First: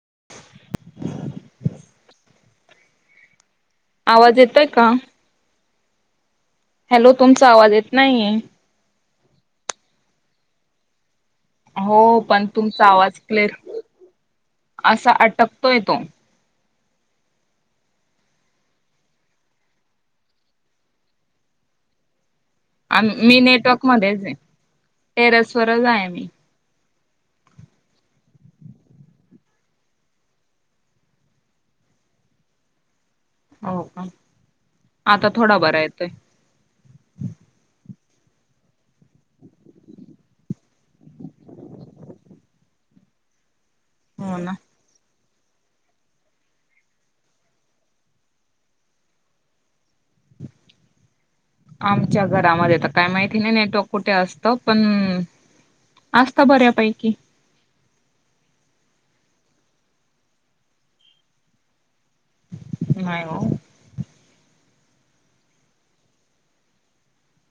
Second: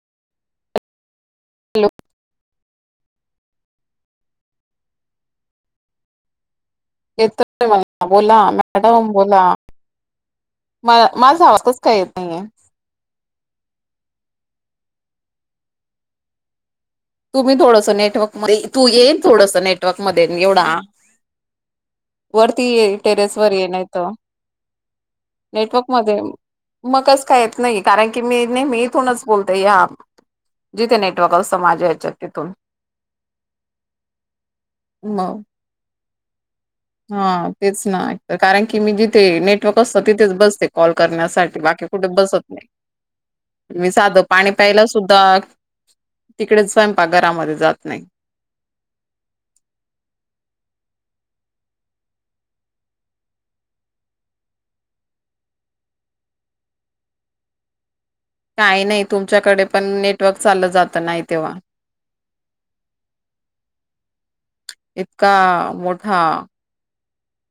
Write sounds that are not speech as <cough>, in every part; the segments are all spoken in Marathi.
<inaudible> हॅलो. आवाज येतोय का? हॅलो तुमचा येतोय आवाज येत मला नाहीये. बोला मॅडम बोला. मला हो पण तुमचा आवाज क्लेअर असा अटकतोय तो! तुम्ही थोडस नेटवर्क मध्ये तू ये थोडस नेटवर्क मध्ये एवढ आ <inaudible> वरती ये आम टेरेस मी वर ये नाही नेटवर्क त मध्येच आहे. नेटवर्क टेरेसवरच आहे मध्ये मी. म कस काय येत नाहीय कारण मी नेहमी इथूनच बोलते या जिथे नेटवर्क असतं माज याच्यात तिथून. हो का आता मग थोडा बरा येतोय. हा तेच ना कारण की मी जिथे नेटवर्क असत तिथेच बसते कॉल करण्यासाठी, बाकी कुठे बसत नाही. <inaudible> मी साधं हो पाणी ना. प्यायला सुद्धा तिकडे स्वयंपाकघरामध्ये जात नाही. <inaudible> आमच्या घरामध्ये त काय माहिती नाही नेटवर्क कुठे असत, पण असता बऱ्यापैकी काही नाही तुमच्याकडे पण नेटवर्क चालं जात नाही तेव्हा. नाही ओ. इतका मोठा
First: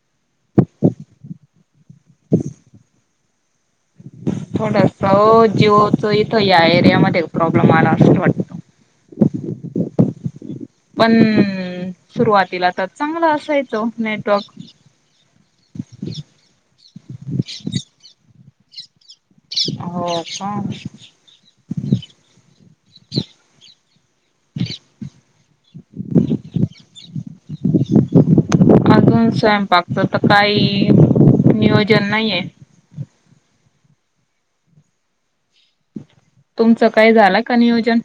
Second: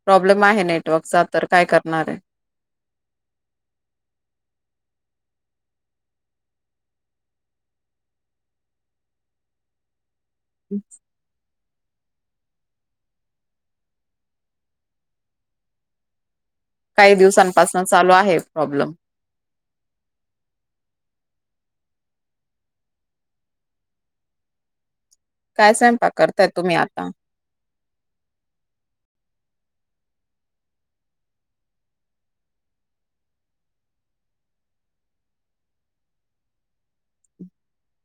प्रॉब्लेम आहे नेटवर्कचा तर काय करणारे थोडस जीओच इथं या एरियामध्येध्ये प्रॉब्लेम आला असच वाटत. पण सुरुवातीला तर चांगलं असायचं नेटवर्क काही दिवसांपासून चालू आहे प्रॉब्लेम हो का? <inaudible> काय स्वयंपाक करताय तुम्ही आता? पाक त काही नियोजन नाहीये. तुमचं काय झालं का नियोजन?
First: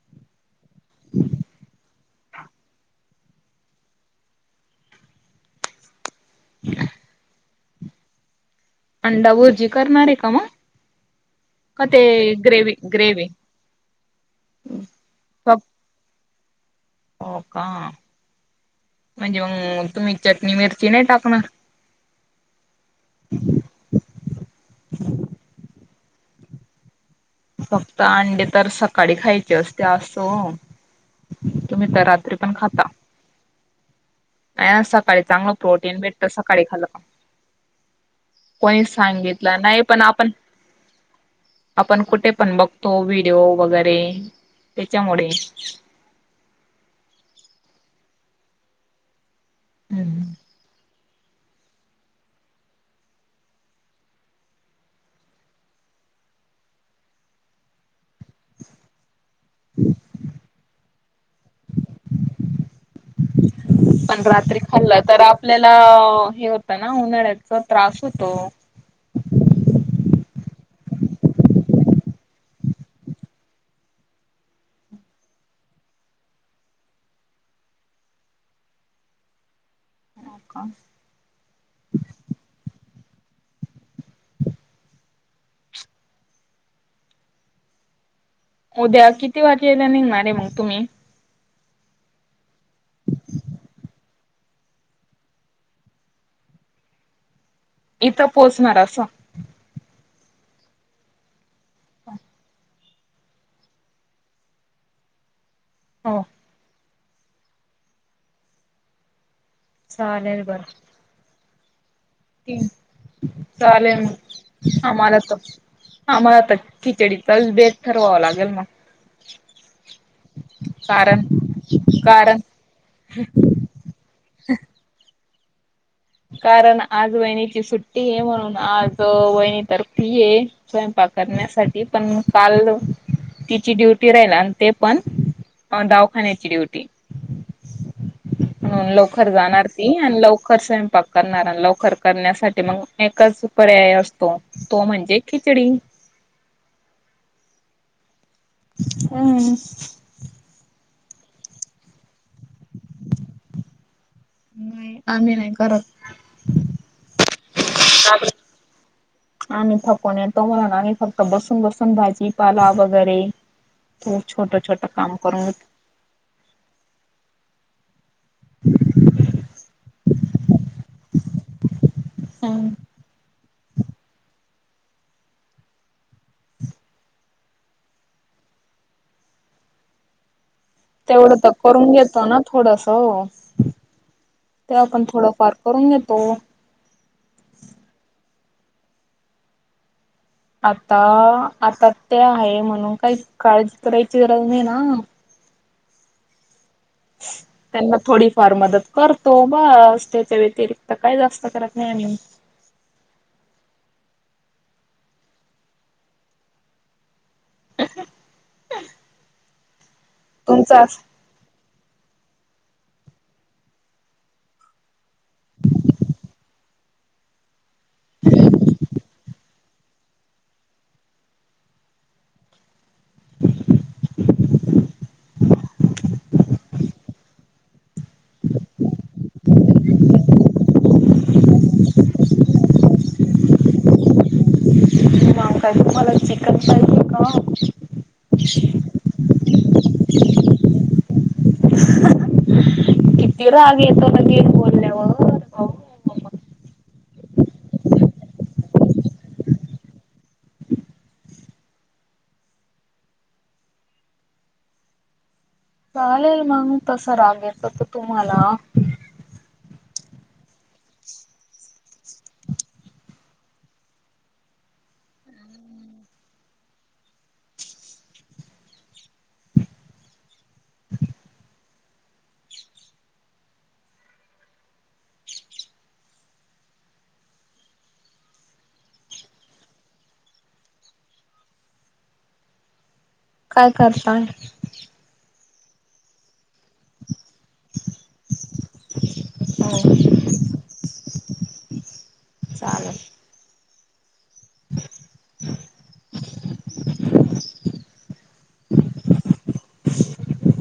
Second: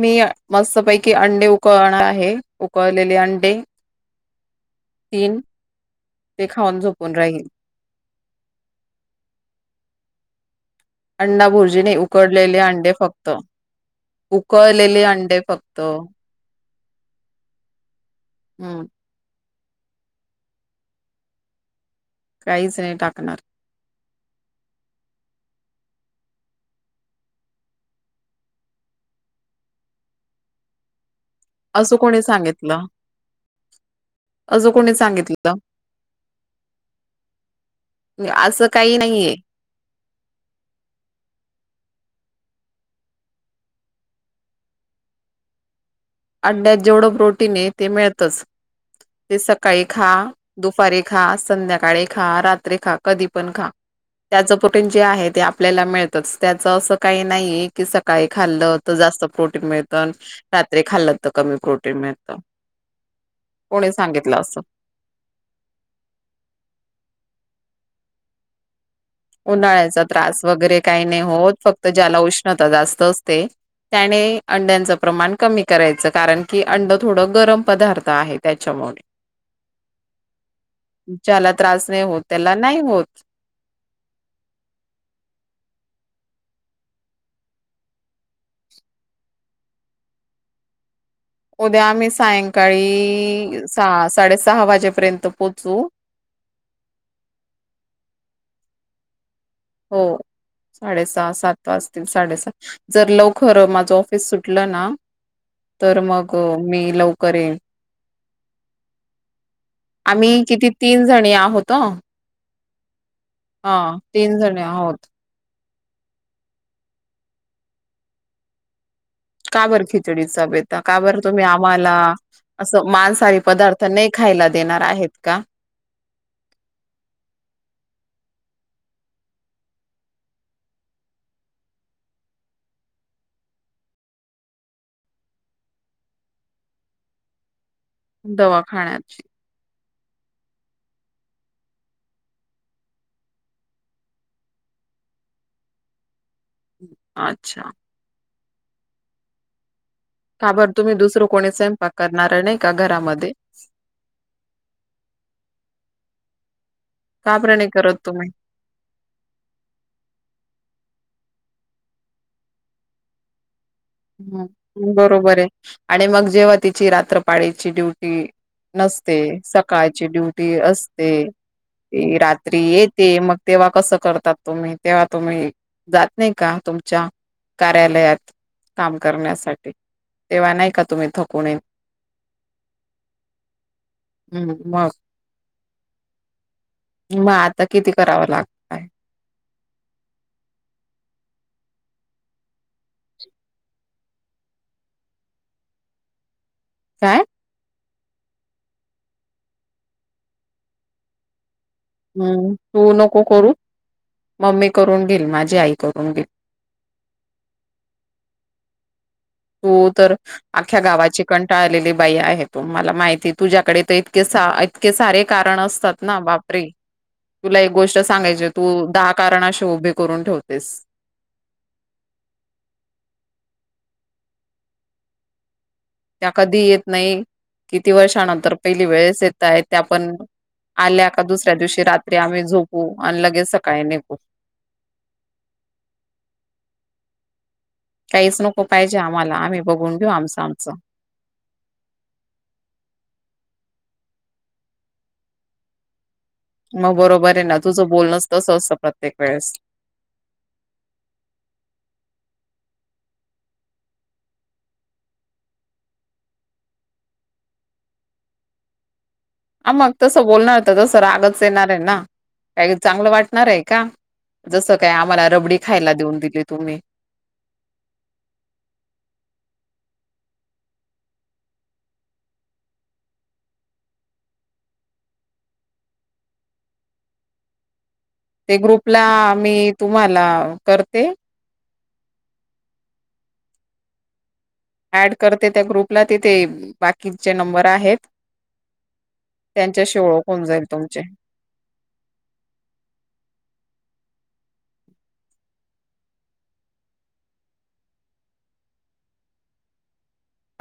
मी मस्तपैकी अंडे उकळणार आहे उकळलेले अंडे तीन ते खाऊन झोपून राहील. अंडा बूर्जी करणारे का मग? अंडा भुर्जी का नाही ते उकडलेले ग्रेवी अंडे ग्रेवी फक्त. उकळलेले अंडे फक्त. हो का? हम्म. हम्म तुम्ही चटणी मिरची नाही टाकणार. काहीच नाही टाकणार. फक्त अंडे तर सकाळी खायचे असते अस ओ. तुम्ही असं तर कोणी रात्री पण सांगितलं खाता. असं नाही कोणी सकाळी चांगलं सांगितलं प्रोटीन भेटत, सकाळी खाल्लं का? असं कोणी काही नाहीये सांगितलं नाही पण आपण पण कुठे पण बघतो व्हिडिओ वगैरे त्याच्यामुळे. अंड्ड्यात जेवढं प्रोटीने ते मिळतच ते सकाळी खा हम्म. दुपारी खा संध्याकाळी खा, रात्री खा, कधी पण खा. त्याच प्रोटीन जे आहे ते, आपल्याला मिळतच त्याच असं काही नाही की स- काळी खाल्लं तर जास्त प्रोटीन मिळतं खाल्ल तर कमी प्रोटीन मिळत. पण रात्री खाल्लं, तर आपल्याला हे होतं ना उन्हाळ्याच त्रास होतो. उन्हाळ्याचा त्रास ता जास्त असते. त्याने अंड्यांचं प्रमाण कमी करायचं कारण की, अंड थोडं गरम पदार्थ आहे त्याच्यामुळे <inaudible> हो का? ज्याला त्रास नाही होत त्याला नाही होत. उद्या किती वाजे यायला निघणार आहे मग तुम्ही? उद्या आम्ही सायंकाळी सहा- साडेसहा वाजेपर्यंत पोहोचू. <inaudible> इथं पोहोचणार असं. हो. साडेसहा सात वाजतील, साडेसात जर लवकर माझं ऑफिस सुटलं ना- ह. <inaudible> तर मग मी लवकर येईल. आम्ही चालेल किती तीन जणी आहोत. हा ले तीन जणी ह आहोत. मालातव <unintelligible> आमला तर खिचडी चाल बेट ठरवावं लागेल मग- <unintelligible> का बर खिचडीचा बेत, का बर कारण तुम्ही आम्हाला कारण असं मांसहारी पदार्थ नाही खायला देणार आहेत का? कारण आज वहिणीची सुट्टी आहे, म्हणून आज वहिणी तर फ्रि आहे स्वयंपा करण्यासाठी पण काल तिची ड्युटी राहिल आणि ते पण दवाखान्याची ड्युटी दवाखान्याची. त आणि लवकर स करणारा लवकर करण्यासाठी मग एकच पर्याय असतो, तो म्हणजे खिचडी. ह.. <inaudible> अच्छा. हम्म.. का बर, तुम्ही दुसरं कोणी स्वयंपाक करणार नाही का घरामध्ये? आम्ही नाही करत. का बरं नाही करत तुम्ही? आणि् थपून तोम्हाला कतो <unintelligible> बसून बसून भाजीपाला वगैरे ते ह छोटं छोटं काम बरोबर करून आहे आणि मग जेव्हा तिची रात्र सकाळीची ड्युटी नसते, सकाळची ड्युटी असते, - रात्री घेत येते, मग तेव्हा कसं करतात तुम्ही तेव्हा तुम्ही जात नाही का, तुमच्या कार्यालयात? काम करण्यासाठी तेव्हा नाही, का तुम्ही तेवढं थकून तर येत करून घेतो ना, थोडस. हम्म तेव्हा मग पण थोडंफार करून घेतो. मग आता किती करावं लागत- ते? आता, आता ते आहे म्हणून काही काळजी करायची गरज नाही ना काय? त्यांना थोडीफार मदत करतो बस, त्याच्या व्यतिरिक्त काय जास्त करा- हम्म तू नको करू- मम्मी करून घेईल, माझी आई करून घेईल, - <inaudible> तू तर आख्या तुमचा गावाची कंटाळलेली बाई आहे तु मला माहिती तुझ्याकडे इतके इतके सारे कारण असतात ना. बापरे! तुला एक गोष्ट सांगायची तू दहा कारणाशीे उभे करून ठेवतेस. अ.. त्या कधी येत नाही किती वर्षानंतर पहिली वेळेस येत आहे त्या पण आल्या का दुसऱ्या दिवशी रात्री आम्ही झोपू आणि लगेच सकाळी निघु. मग काय तुम्हाला चिकन पाहिजे का. काहीच नको पाहिजे आम्हाला आम्ही बघून घेऊ आमचा आमचा. किती राग येतो का काही बोलल्यावर. हवा हाव. मग बरोबर आहे ना तुझं बोलणंच तसं असतं प्रत्येक वेळेस. क <unintelligible> चालेल मग तस राग येतो तर तुम्हाला. हा मग तसं बोलणार तर तसं रागच येणार आहे, ना काही चांगलं वाटणार आहे का. जसं काय आम्हाला रबडी खायला देऊन दिली तुम्ही. <inaudible> ते ग्रुपला मी तुम्हाला करते. काय करताय? ऍड करते त्या ग्रुपला तिथे बाकीचे नंबर आहेत. हो त्यांच्याशी ओळख होऊन जाईल तुमची. चालेल. <inaudible>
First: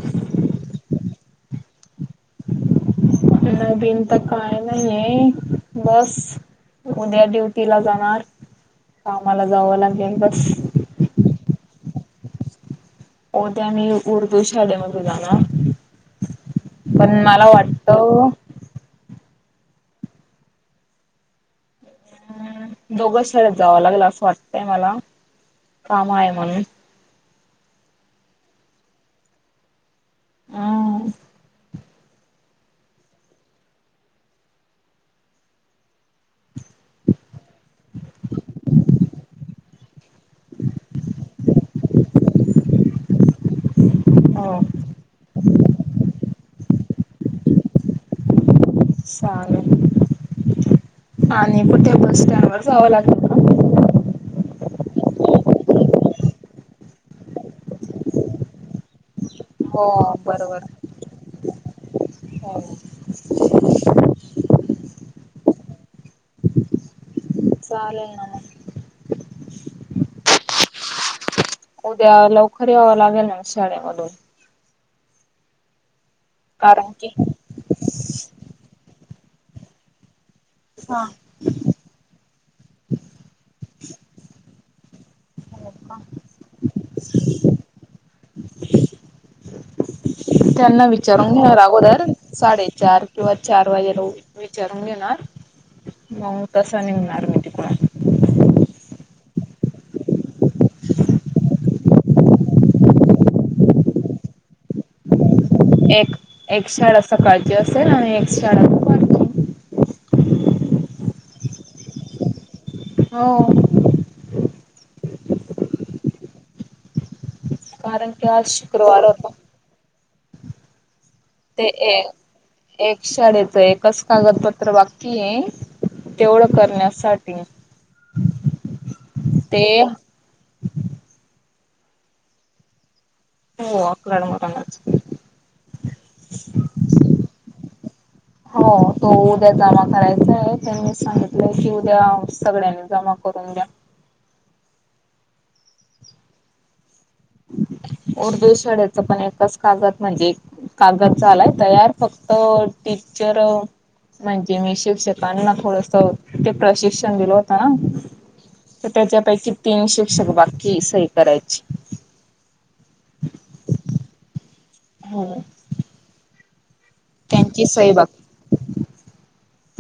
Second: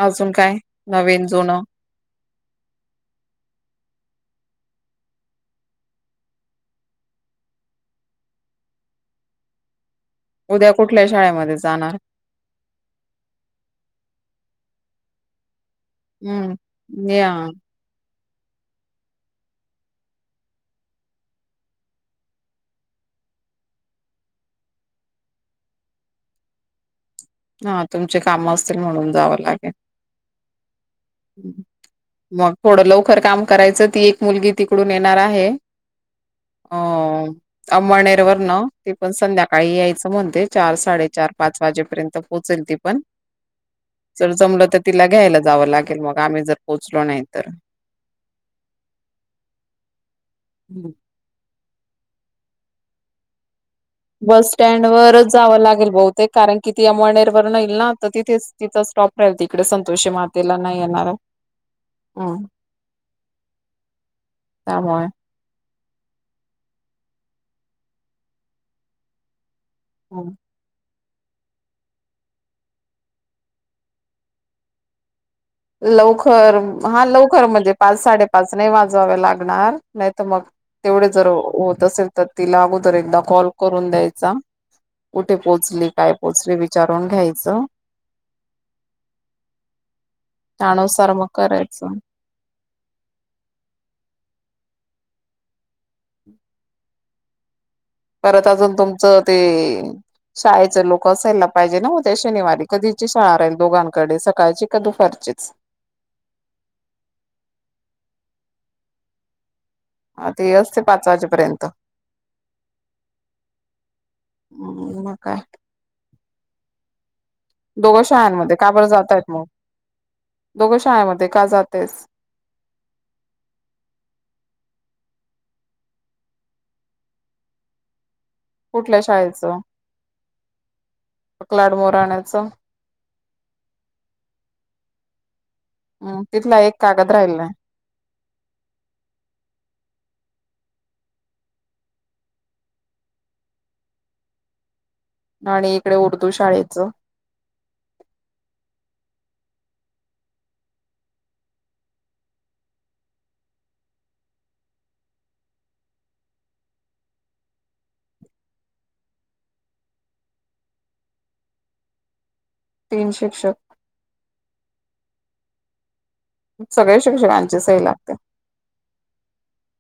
अजून काय नवीन जुनं. नवीन तर आता काय ननाही बस. उद्या ड्युटी ला जाणार कामाला जाव लागेल. बस. उद्या कुठल्या शाळेमध्ये जाणार? उद्या आम्ही उर्दू शाळेमध्येध जाणार. हम्म पण या मला वाटत ह दोघंच शाळ जावं लागल असं वाटतंय मला. कामा आहे म्हणून. हा तुमचे काम असतील म्हणून जावं लागेल. मग थोडं लवकर काम करायचं ती एक मुलगी तिकडून येणार आहे. अ अमळनेरवर न ती पण संध्याकाळी यायचं म्हणते चार साडेचार चार पाच वाजेपर्यंत. पोहचेल ती पण जर हो जमलं तर तिला घ्यायला जावं लागेल मग आम्ही जर पोचलो नाही तर. चालेल आणि कुठ्या बस स्टँड वर जावं लागेल. बस स्टँड वरच जावं लागेल बहुतेक कारण की, ती अमळनेरवरुन येईल ना तर तिथेच तिचा स्टॉप तिकडे हो संतोषी मातेला बरोबर. नाही येणार. हम्. हो का मय चालेल ना मग. हम. उद्या लवकर यावं लागेल ना शाळेमधून. लवकर कारण हा की लवकर म्हणजे पाच साडेपाच नाही वाजणार. जावे लागणार नाही तर मग हा तेवढे जर हो होत असेल. तर तिला अगोदर एकदा कॉल करून द्यायचा कुठे पोहोचली का? काय पोहोचली. विचारून घ्यायचं. त्यांना त्यानुसार मग विचारून घेणार करायचं अगोदर साडेचार किंवा चार वाजेला घेणार मग तसं निघणार मी तिकड. परत अजून तुमचं ते शाळेच लोक असायला पाइजे ना उद्या शनिवारे कधीची शाळा राहील दोगांकडे सकाळची का दुपारचीच एक एक शाळा सकाळची असेल आणि एक शाळा दुपारची आ ती असते पाच वाजेपरेंत हो म काय दोग कारण की आज शाळांमध्ये का बर शुक्रवार जातयत होता म दोघ शाळामध्ये ते ए एक शाळेच एकच कागदपत्र वाग तिये तेवढं करण्यासाटी कुटल्या शाळेचं क्लाड मोर आणायच हो अकडल मनाच तिथला एक कागद राहिला हो तो उद्या जमा कराय त्यांनी सांगितलंय की उद्याअ सगळ्यांनी जमा करून द्या आणि इकडे उर्दू शाळेच उर्दू शाळेचं पण एकच कागद म्हणजे कागदाच झालाय तयार फक्तअ टीचर म्हण्जे मी शिक्षकांना थोडस ते प्रशिक्षण दिल होतं ना त त्याच्यापैकी तीन शिक्षक बाकीय सही करायची तीन शिक्षक हो सगळे शिक्षगांचे त्यांची सही लागते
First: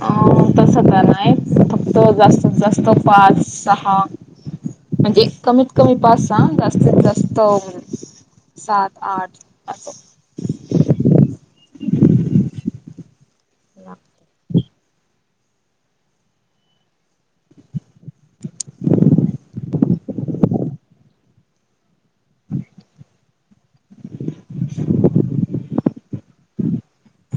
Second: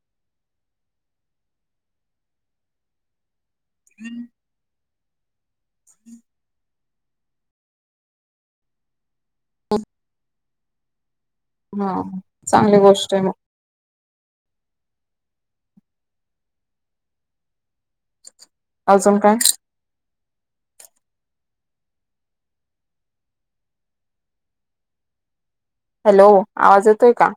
अं त सगळ नाय फक्त जास्तीत जास्त पाच सहा म्हण्जे कमीत कमी पाच सा जास्तीत जास्त अ सात आठ अस हा चांगली गोष्ट हे मग <inaudible> आजुन काय हॅलो आवाज येतोय का?